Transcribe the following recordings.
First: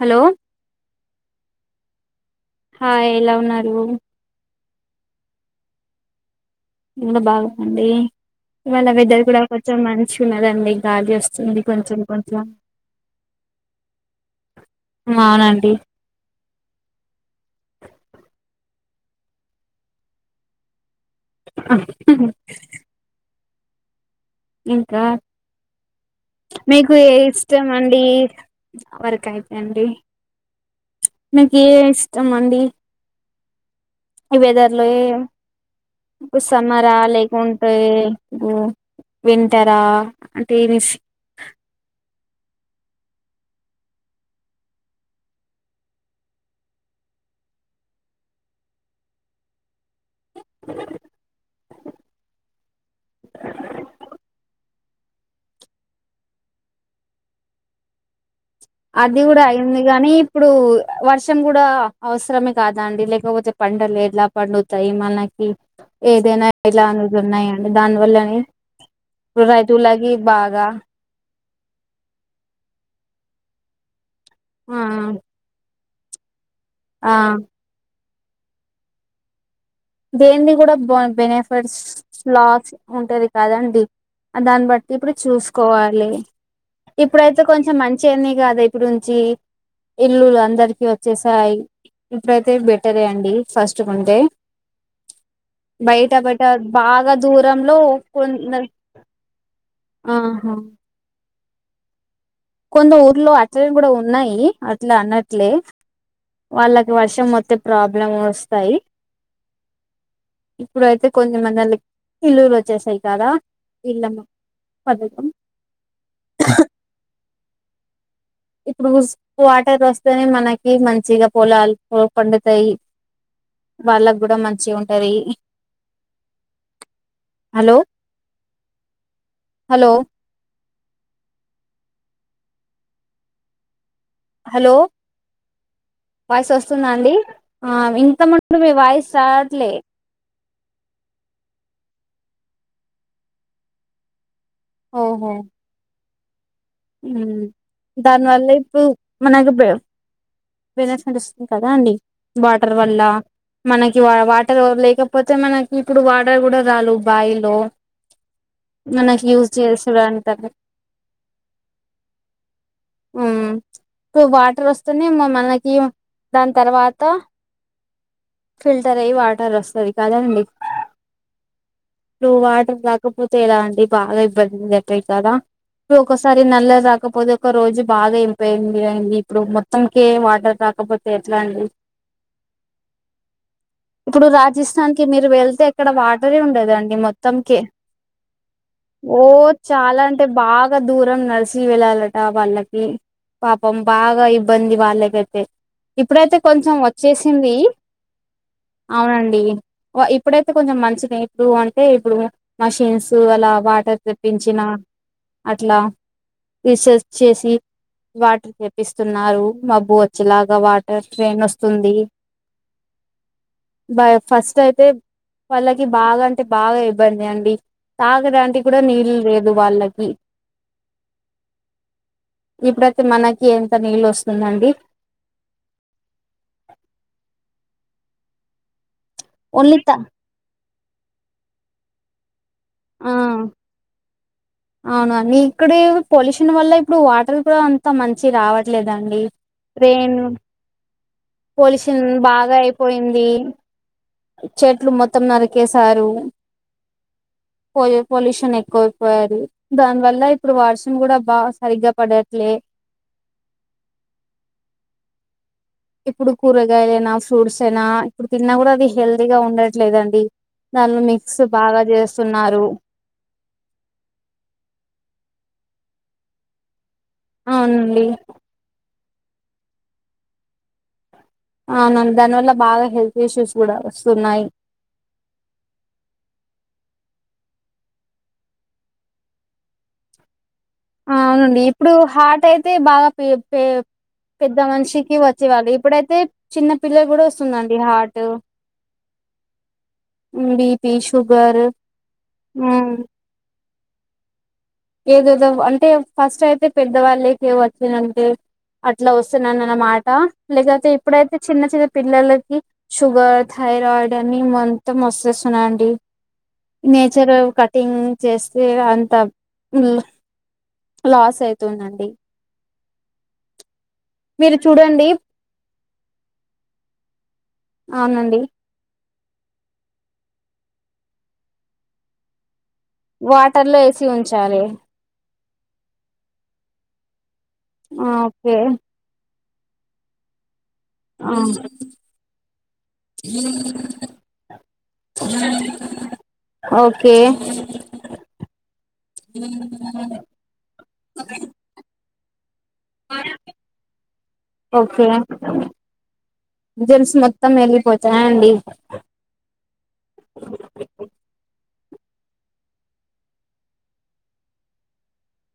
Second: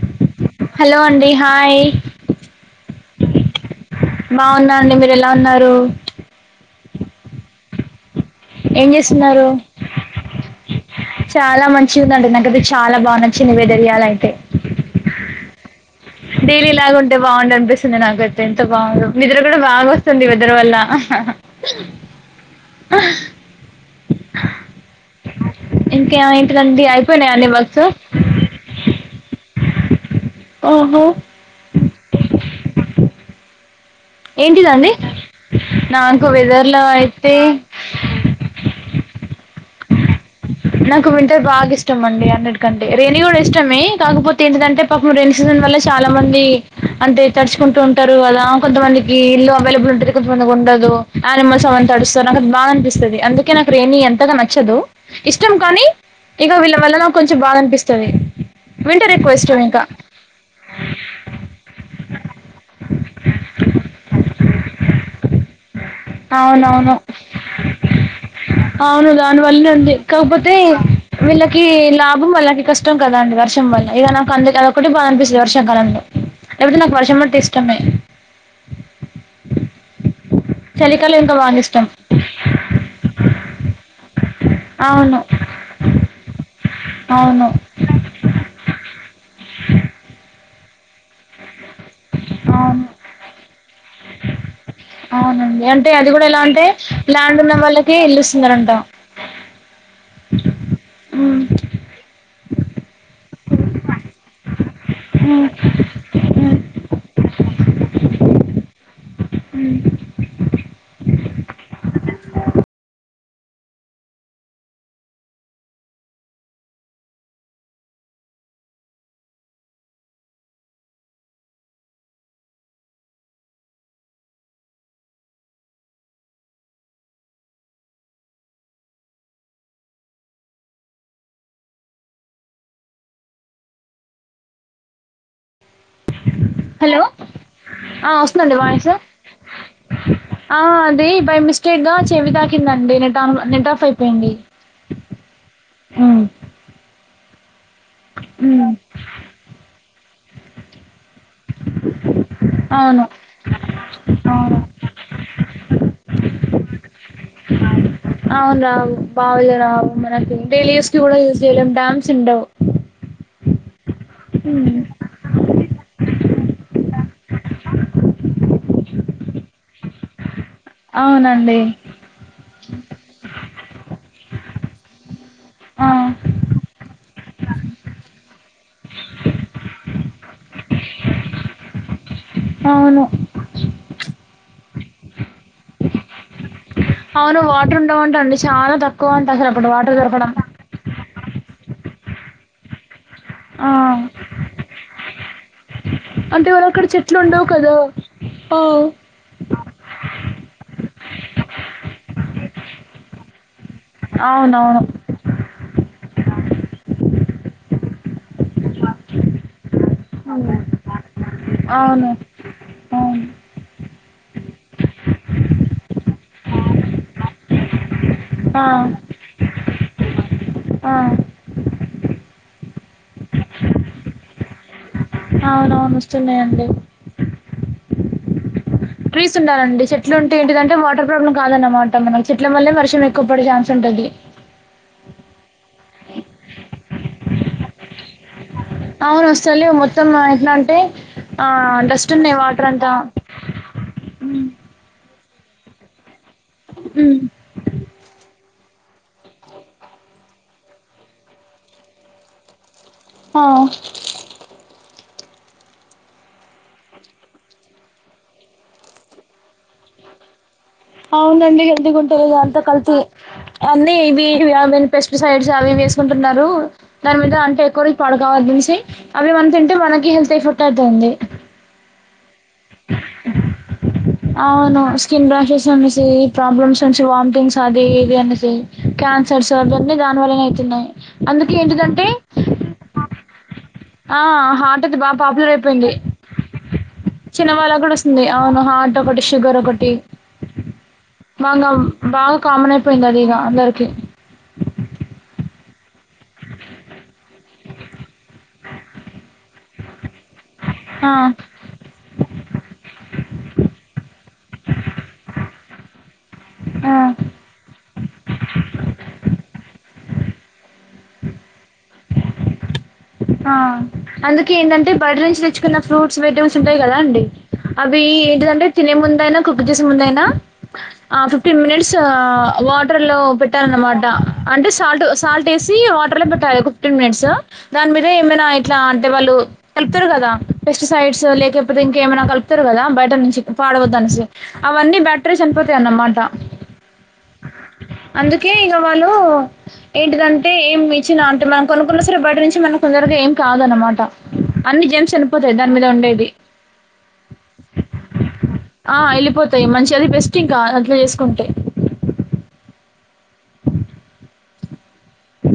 Hello hello అండి hi? ఆయ్ ఎలా ఉన్నారు? బావున్నా అండి మీరు ఎలా ఉన్నారు? నేను కూడా బాగునండి. ఏం ఇవాళ వెదర్ కూడా చేస్తున్నారు కొంచెం మంచిగా ఉన్నదండి గాలి వస్తుంది కొంచెం కొంచెం చిన్న బెదర్యాల అయితే మావునన్ డైలీ లాగా ఉంటే బావుంది అనిపిస్తుంది నాకైతే ఎంత బాగు నిద్ర కూడా బాగా వస్తుంది ఇ విదరు వల్ల ఆహు ఇంకా ఇంకా ఏంటిదండి మీకు ఏయి అయిపోయినాయా అన్ని ఇష్టం వర్క్స్ అండి వర్కన్ అండి ఓహో మీకు ఏ ఇష్టం అండి? ఈ వెదర్లో ఏంటిదండి ఏ నాకు ఇ వెదర్లో సమ్మరా అయితే లేకుంటే ఉ వింటరా? అంటే నాకు వింటర్ బాగా ఇష్టం అండి. అన్నిటికంటే రైనీ కూడా ఇష్టమే కాకపోతే ఏంటిదంటే పాపం రేయిని సీజన్ వల్ల చాలా మంది అంతే పడుచుకుంటూ ఉంటరు అలా కొంతమందికి ఇల్లు అవైబుల్ ఉం కొంతమంది ఉండదు ఆనిమల్స్ అవ తడుస్తాయ్ నాకు అది బాద అనిపిస్తది అందుకే నాకు రైనీ అంతగా నచ్చదు ఇష్టం కానీ ఇక వీళ్ళ వల్ల నాకు కొంచెం బాధ అనిపిస్తది వింటర్ అది ఎక్కువ కూడా ఇష్టం అయింది ఇంకా కానీ ఇప్పుడు వర్షం కూడా అవసరమే కాదండి లేకపోతే ప పండలు ఎట్లా పండుతాయి మనకి ఏదైనా ఇట్లా అవునవును అనేది ఉన్నాయండి దానివల్లనే అవును ఇప్పుడు దానివల్లనే ఉంది రైతులకి కాకపోతే బాగా వీళ్ళ కి లాభం వాళ్ళకి కష్టం కదా అండి వర్షం వల్ల ఇగ నాకు అందు ఆ అదొఒకటి బాధ అనిపిస్తుంది వర్షాకాలంలో లేకపోతే నాకు ఆ వర్షం అంటి ఇష్టమే దేంది కూడా బ చలికాలం ఇంకా బాగా బెనిఫిట్స్ ఇష్టం లాస్ ఉంటది కదా అండి దాన్ని బట్టి ఇప్పుడు అవును చూసుకోవాలి ఇప్పుడైతే అవును కొంచెం మంచి అని కాదా ఇప్పుడు నుంచి ఇల్లు ఇప్పు అందరికి వచ్చేసాయ్ ఇప్పుడైతే అవును బెటరే అండి ఫస్ట్ ఉంటే అవునండి అంటే అది బయట కూడా ఎలా బయట అంటే బాగా ల్యాండ్ ఉన్న దూరంలో వాళ్ళకి ఇల్లు కొన్న ఇస్తున్నారంట ఆహా అవును కొంద ఊర్లో అట్ల కూడా ఉన్నాయి అట్లా అన్నట్లే వాళ్ళకి వర్షం మొత్తే ప్రాబ్లం వస్తాయి అ ఇప్పుడయితే కొదిమందిల ఇల్లూరు వచ్చేస్తాయి కదా ఇల్లమ్మ పథకం ఇప్పుడు వాటర్ వస్తేనే మనకి మంచిగ పొలాలు పండుతాయి వాళ్ళకు గూడ మంచి ఉంటది హలో హలో హలో వాయిస్ వస్తుంద హలో అండి ఆ ఇంతముందు మీ వాయిస్ రాట్లే ఆ అది బై మిస్టేక్ గా చెవి తాకిందండి నెట్ ఆన్ నెట్ ఆఫ్ అయిపోయింది ఓహో ఉ దానివల్ల ఇప్పుడు మనకు వినస్తుంది కదా అండి వాటర్ వల్ల అవును మనకి వా అవును వాటర్ లేకపోతే మనకి ఇప్పుడు వాటర్ కూడా రాల బాయిల్లో అవును రావు బావిలో రావు మనకి చేసడంటారు డైలీ యూస్కి కూడా యూస్ చేయలేం డ్యామ్స్ ఉండవ్ ఆ ఇప్పుడు వాటర్ వస్తేనే మనకి దాని తర్వాత ఫిల్టర్ అయ్ వాటర్ వస్తది కదండి అవునండి ప్పుడు వాటర్ రాకపోతే ఎలా అండి బాగ ఇబ్బంది అయితయ్ కదా ఆ ఇప్పుడు ఒకసారి నల్ల రాకపోతే ఒక రోజు బాగా ఏ అ పోయింది అండి ఇప్పుడు మొత్తంకే వాటర్ రాకపోతే ఎట్లా అండి అవును ఇప్పుడు రాజస్థాన్ కి మీరు వెళ్తే ఇక్కడ వాటరే ఉండదం అవును మొత్తంకే వాటర్ ఉండవంట అండి చాలా తక్కువ ఓ అంట అసలు అప్పుడు వాటర్ చాలా అంటే దొరకడం బాగా దూరం నలిసి వెళ్ళాలట వాళ్ళకి ఆ పాపం బాగా ఇబ్బంది వాళ్ళకైతే ఇప్పుడైతే అంటే వాళ్ళ కొంచెం అక్కడ చెట్లు ఉండవు వచ్చేసింది కదా ఆ అవునండి ఒ ఇప్పుడైతే కొ కొంచం మంచిది ఇప్పుడు అంటే ఇప్పుడు మషిన్స్ అలా వా టర్ తెప్పించిన అవునవును అట్లా రీసెర్చ్ చేసి వాటర్ తెప్పిస్తున్నారు మబ్బు వచ్చేలాగా వాటర్ ట్రైన్స్తుంది అవును అవును బయ ఫస్ట్ అయితే వాళ్ళకి బాగా అంటే బాగా ఇబ్బందే అండి తాగడాంటి ఆ కూడా నీళ్ళు లేదు వాళ్ళకి ఆ ఇప్పుడైతే మనకి ఎంత నీళ్ళు ఒస్తుందండి అవునవును వస్తున్నాయండి ట్రీస్ ఓన్లీ ఉండాలండి త చెట్లు ఉంటే ఏంటిందంటే వాటర్ ప్రాబ్లమ్ కాదన్నమాట మనక్ చెట్ల వల్లే వర్షం ఆ ఎక్కువ పడే ఛాన్స్ ఉంటది నీక్కూడివ్ పొల్యూషన్ వల్ల ఇప్పుడు వాటర్ కూడా అంత మంచి రావట్ ట్లేదండి అవును వస్తలేవు మొత్తం ట్రేను ఎట్లా అంటే ఆ పోలీషన్ డస్ట్ ఉన్నాయి బాగా వాటర్ అంతా అయిపోయింది చెట్లు మొత్తం నరికేశారు మ్మ్ పోలి పొలిషన్ ఎ కోపోయారి దానివల్ల ఇప్పుడు వర్షం కూడా బాగా సరిగ్గా పడట్లే ఆ ఇప్పుడు కూరగాయలైనా ఫ్రూట్స్ అయినా ఇప్పుడు తిన్నా గూడా అది హెల్దీగా ఉండట్లేదండి దానిలో మిక్స్ అవునండి బాగా హెల్దీ గుంటలేద్ అంతా చేస్తున్నారు కల్తీ అన్నీ ఇవి అవిన్ పెస్టిసైడ్స్ అవివి స్కుంటున్నారు దాని మీద అంటే ఎక్కువ రె అవునండి పడుగావ చూసి అవి మనం తింటే మనకి హెల్త్ ఎఫెక్ట్ అయితంది అవునన్ దాని వల్ల బాగా హల్త్ ఇష్యూస్ కూడా వస్ అవును స్కిన్ ర్రాషెస్ అనేసి ప్రాబ్లమ్స్ కొంచి వాంటింగ్స్ అది ఇది అనేసి క్యాన్సర్స్ అవన్నీ దాని వలనే అయితున్నాయ్ ఆ అందుకె అవునండి ఇప్పుడు ఏంటిదంటే హార్ట్ అయితే బాగా పె పె ఆ పెద్ద హాట్ అయితే బాగా మనిషికి పాపులర్ వచ్చేవాళ్ళు అయిపోయింది ఇప్పుడైతే చిన్న పిల్లలు కూడా చిన్నవాళ్ళ వస్తుందండి కూడా హార్ట్ అస్తుంది అవును హాట్ ఒకటి షుగర్ ఒకటి బిపి షుగర్ మగం బాగా కామన్ అయిపోయింది అది ఇగా అందర్కి ఏదోదో అంటే ఫస్ట్ అయితే పెద్దవాళ్ళకె వచ్చినంటే అట్లా వస్తున్నన్నాన్మాట లేదాతే ఆ ఇప్పుడైతే చిన్న చిన్న పిల్లలకి షుగర్ థైరాయిడ్ అని మంత్ మస్తస్ న్నాయండి ఆ నేచర్ కటింగ్ చేస్తే అంత లాస్ అయితుందండి ఆ అందుకే ఏంటంటే చూడండి బయాట నుంచి తెచ్చుకున్న ఫ్రూట్స్ వెజ్టేబుల్స్ ఉంటాయి కదా అండి అవి అవునండి ఎంటిందంటే తినె ముం దైన కుక్ చేసేముందైనా ఫిఫ్టీన్ మినిట్స్ అ వా టర్ లో వాటర్ లో వేసి పెట్టాలన్మాట ఉంచాలి అంటే సాల్ట్ సాల్ట్ ఎసి వాటర్ లో పెట్టాలి ఫిఫ్టీన్ మినిట్స్ దాని మీద ఆ ఏమైనా ఓకే ఇట్లా అంటే వాళ్ళు కల్పుతర్ గదా పెస్టిసైడ్స్ ఆ లేకపోతే ఇంకేమైనా కల్పుతారు కదా బయట నుంచి పాడవద్దనేసి అవన్నీ బ్యాట్రీ చనిపో అన్నమాట ఓకే అందుకే ఇంగ వాళ్ళు ఏంటిదంటే ఏం ఇచ్చిన అంటే మనం కొనుకున్న కొందరగా ఏం కాద్ అన్నమాట అన్ని ఓకే జెమ్స్ చనిపోతాయి దాని మీద ఉండేటీయ్ జెమ్స్ మొత్తం వెళ్ళిపోతాయా అండి ఆ ఎళ్ళిపోతాయ్ మంచిగది బెస్ట్ ఇంకా అట్ల చేసుకుంటే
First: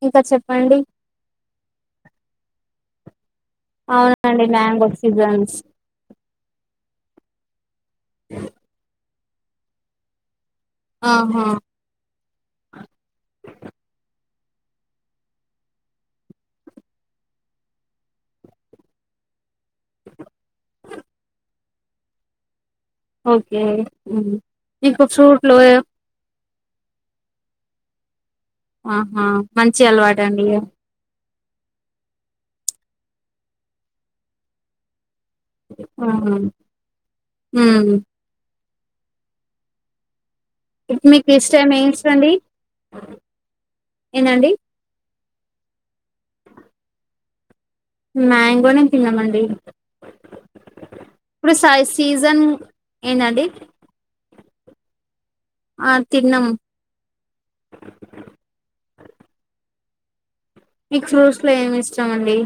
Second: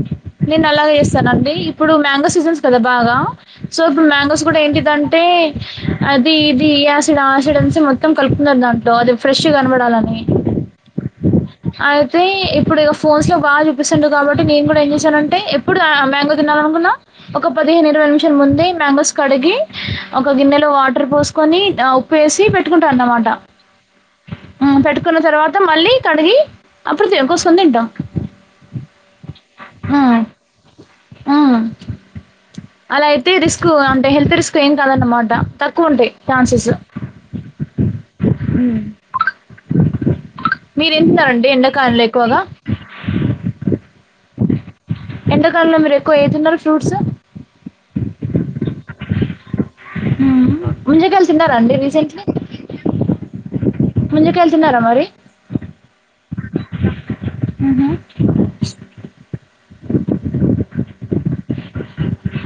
ఇంకా నేన్ చెప్పండి అలాగే చేస్తానండి ఇప్పుడు మ్యాంగో సీజన్స్ కదా బాగా సో ఇప్పుడు మ్యాంగోస్ అవునండి కూడా మ్యాంగో ఏంటిదంటే సీజన్స్ అది ఇది ఇ యాసిడ్ అ ఆసిడ్ అనేస్ మొ త్తం కలుపుతున్నారు దాంట్లో అది ఫ్రెష్ కన్బడాలని ఆహా అయితే ఇప్పుడు ఇగ ఫోన్స్ లో బాగా చూపిస్తుండ్లు కాబ నేన్ గూడా ఏం చేశానంటే ఎప్పుడు మ్యాంగో తినాలనుకున్నా ఒక పదిహేను ఇరవై నిమిషాల ముందే మ్యాంగోస్ కడి గి ఒక గిన్నెలో వాటర్ పోసుకొని ఉప్పు ఎసి పెట్టుకుంట అన్నమాట ఓకే మ్మ్ అ మీకు పెట్టుకున్న ఫ్రూట్లు తర్వాత మళ్ళీ కడిగి అప్పుడు తే కోస్కొని తింటాం ఆహా మంచి అలవాటే అండి ఆ అలా అయితే రిస్క్ అంటే హెల్త్ రిస్క్ ఏం కాదన్నమా ట తక్కువుంటాయ్ ఆహా చాన్సెస్ మ్మ్ ఉమ్ మీరేం తిన్నరం చే మీల్స్లండి ఏందండి ఎండకాలంలో మీరెక్కువ ఏదిన్నారు ఫ్రూట్స్ మ్యాంగోనే తిన్నామండి హ్మ్. ముంజకాయలు ఇప్పుడు తిన్నారా అండి సైజ్ రీసెంట్‌లీ? సీజన్ ఏందండి ముంజకాయలు తిన్నారా మరి? ఆ తిన్నం ఉహు మీక్ ఫ్రూట్స్ లో ఏమిష్టమండి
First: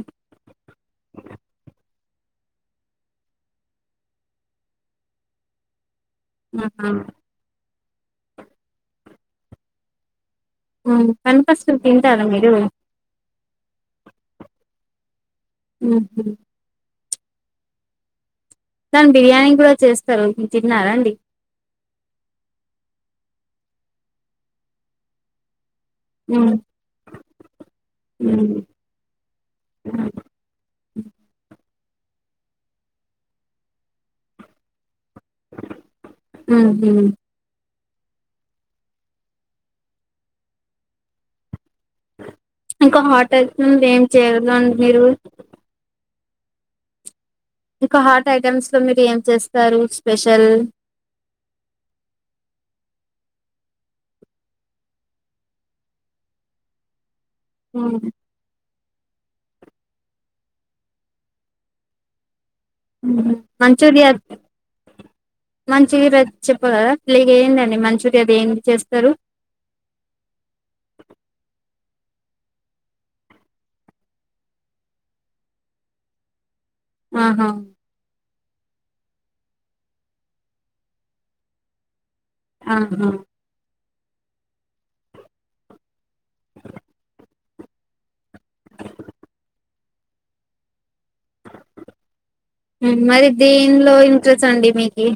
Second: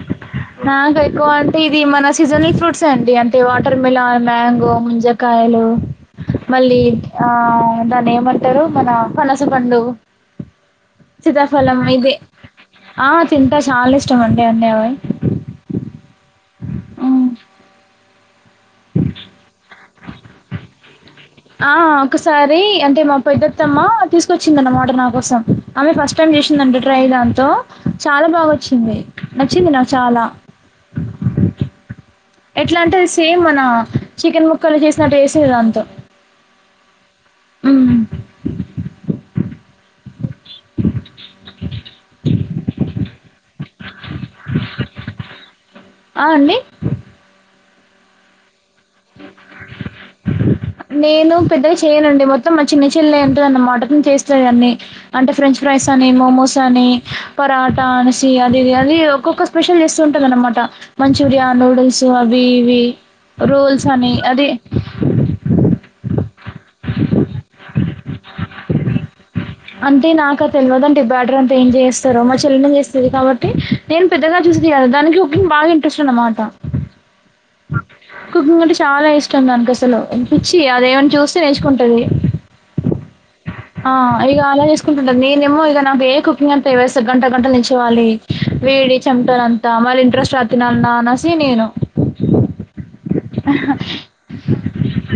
నాకెక్కువ అంటే ఇది మన సీజనల్ ఫ్రూట్స్ ఎ అండి అంటే వాటర్ మిలాన్ మ్యాంగో ముంజక కాయలు మళ్ళీ ఆహా ఆ దాన్నేంమంటారు మన పనస పండు మ్మ్ కానీ ఫస్ట్ సీతాఫలం ఇదే తింటారా మీరు ఆ తింటా చాలా ఇష్టం అండి అన్నీ అవి ఉహు ఉమ్. దాన్ బిర్యానీ కూడా చేస్తారు తిన్నారాండి ఆ ఒకసారి అంటే మా పెద్దత్తమ్మ తీసుకొచ్చింది అన్నమాట నా కోసం ఆమె ఫస్ట్ టైమ్ ఉహు చేసిందండి ట్రై దాన్తో చాలా బాగొచ్చింది నచ్చింది నాక్ చాలా ఉ ఎట్లంటే సేమ్ మన చికెన్ ముక్కలు చేసినట్టు చేసెది దాంతో ఉమ్ [unintelligible] ఏం చేయర్గండి మీరు ఆ అండి ఇంక హార్ట్ ఐటమ్స్ లో మీరు ఏం చేస్తారు స్పెషల్ నేను పెద్దగా చెయనండి మొత్తం మా చిన్న చెల్లె అంటదన్న మట నేన్ చేస్తది అన్ని అంటే ఫ్రెంచ్ ఫ్రైస్ అని మోమోస్ అని పరాట అన్సి అదిది అది ఒక్కొక్క స్పెషల్ చేస్తు ఉంటది అన్నమాట మంచూరియా నూడుల్స్ వివి రోల్స్ మంచూరియా అని అది చీరద్ చెప్ప గదా లేక ఏందండి మంచూర్యా దేనికి చేస్తారు అంటే నాక తెలవదంటే బ్యాడర్ అంటే ఏం చేస్తారో మా చెల్లె నె చేస్తది కాబట్టి నేన్ పెద్దగా చూస్ చేయాలి దానికి కుకింగ్ బాగా ఇంట్రెస్ట్ అన్న మాట ఆహా కుకింగ్ అంటే చాలా ఇష్టం దానికి అసలు పిచ్చి అదేమని చూస్తే నేర్చుకుంటది ఆహా ఆ ఇగ అలా చేసుకుంటుంటంది నేనేమో ఇగ నాకు ఏ కుకింగ్ అంత వేస్త గంట గంట నించోవాలి వేడి చమ్టాలంత మరి ఇంట్రెస్ట్ రాద్ తినాలాన్నా అనేసి నేను మరి దెన్లో ఇంట్రెస్ అండి మీకి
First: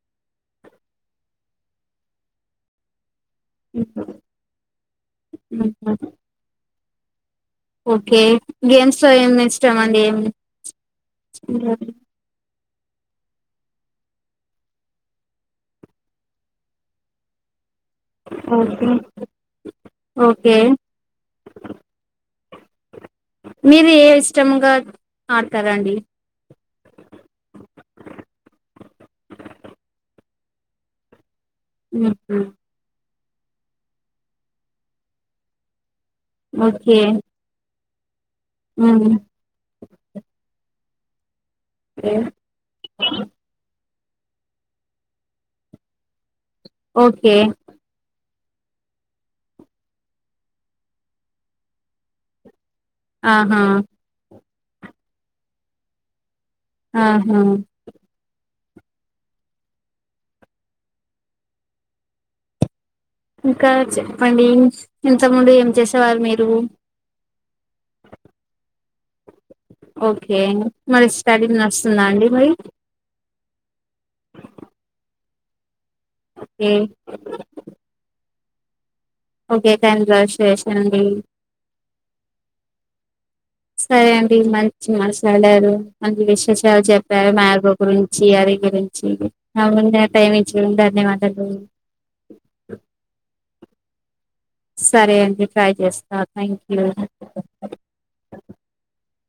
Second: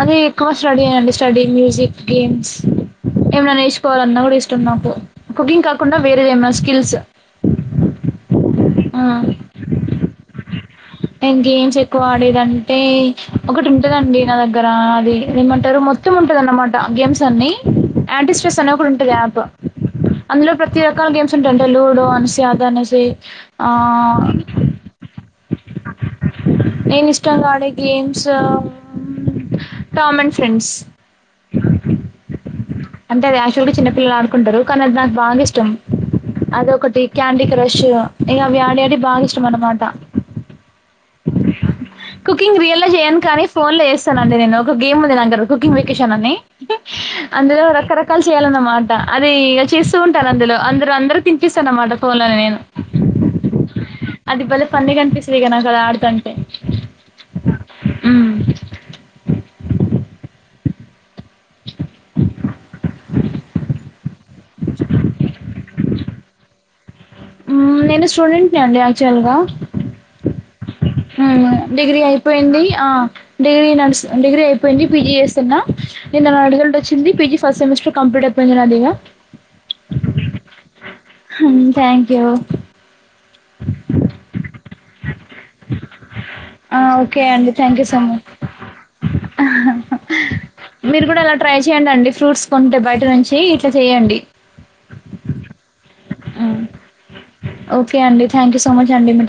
అదే ఎక్కువ స్టడీ అండి స్టడీ మ్యూజిక్ గేమ్స్ ఏమైన నేర్చుకోవాలన్న కూడ ఇష్టం నాకు కుకింగ్ కాకుండ వేరేది ఏమైన స్కిల్స్ ఓకే గేమ్స్ ఆ! లో ఏమి ఇష్టం అండి ఏం నేను గేమ్స్ ఎక్కువ ఆడేదాన్ని ఏ ఒకటి ఉంటదండి నా దగ్గర అది ఏమంటరు మొత్తం ఉంటదన్నమాట గేమ్స్ అన్ని యాంటీ స్ట్రెస్ అని ఒకటి ఓకే ఉంటది యాప్ అందులో ఓకే ప్రతి రకాల గేమ్స్ ఉంటయంటే లూడో ఆన్సీ అది అనేసి ఆ పెన్ మార్కర్ అండి నేను ఇష్టంగా ఆడే గేమ్స్ పెన్స్ ఉ ఉమ్ అంటే అది యాక్చువల్ గ చిన్న పిల్లలు ఆడుకుంటరు కానీ అది నాకు బాగ ఇష్టం అది ఓకే. ఒకటి క్యాండీ క్రష్ ష్ ఇగ అవ్వి అడేటి హ్మ్. బాగ ఇష్టమనమాట ఓకే. కుకింగ్ రియల్ గ చేయను కానీ ఫోన్ లో ఏస్ అండి నేను ఒక గేమ్ ఉంది నా కుకింగ్ వెకేషన్ అని ఓకే. అందులో రకరకాలు చేయాలన్నమాట అది ఇ చేస్తూ ఉంటారు అందులో అందరు అందరు తినిపిస్త అన్నమాట ఫోన్ లోనే నేను ఆహా పండుగ అనిపిస్తుంది ఇగ నాకు ఆడతాఉంటె ఆహా ఇంకా చెప్పండి ఇంతకుముందు ఏం చేసేవారు మీరు ఊమ్ నేను స్టూడెంట్ ని అండి యాక్చువల్ గ ఓకే. మరి స్టడీ నేను డిగ్రీ నడుస్తుందా అండి మరి? అయిపోయింది ఆ డిగ్రీ నడుస్ డిగ్రీ అయిపోయింది పీజీ చేస్తున్న నేను నా ఓకే. రిజల్ట్ వచ్చింది పీజీ ఫస్ట్ సెమిస్టర్ కంప్లీట్ అవుంది పాయిరాదువు [unintelligible] ఓకే కంగ్రాట్యులేషన్ అండి హ్మ్. థ్యాంక్ యూ సరే అండి మం ట్లాడారు మంచి ఆ! విశేషాలు ఓకే చెప్పారు అండి మార్గో థ్యాంక్ యూ సో గురించి మచ్ అరి గురించి [inaudible] మీరు కూడ అల ధన్యవాదాలు. ట్రై చేయడి అండి ఫ్రూట్స్ కొంటే బయట నుంచి ఇట్ల చెయండి సరే అండి. ట్రై చేస్తా. ఉమ్ థాంక్యూ. ఓకే అండి థ్యాంక్ యూ సో మచ్ అండి మ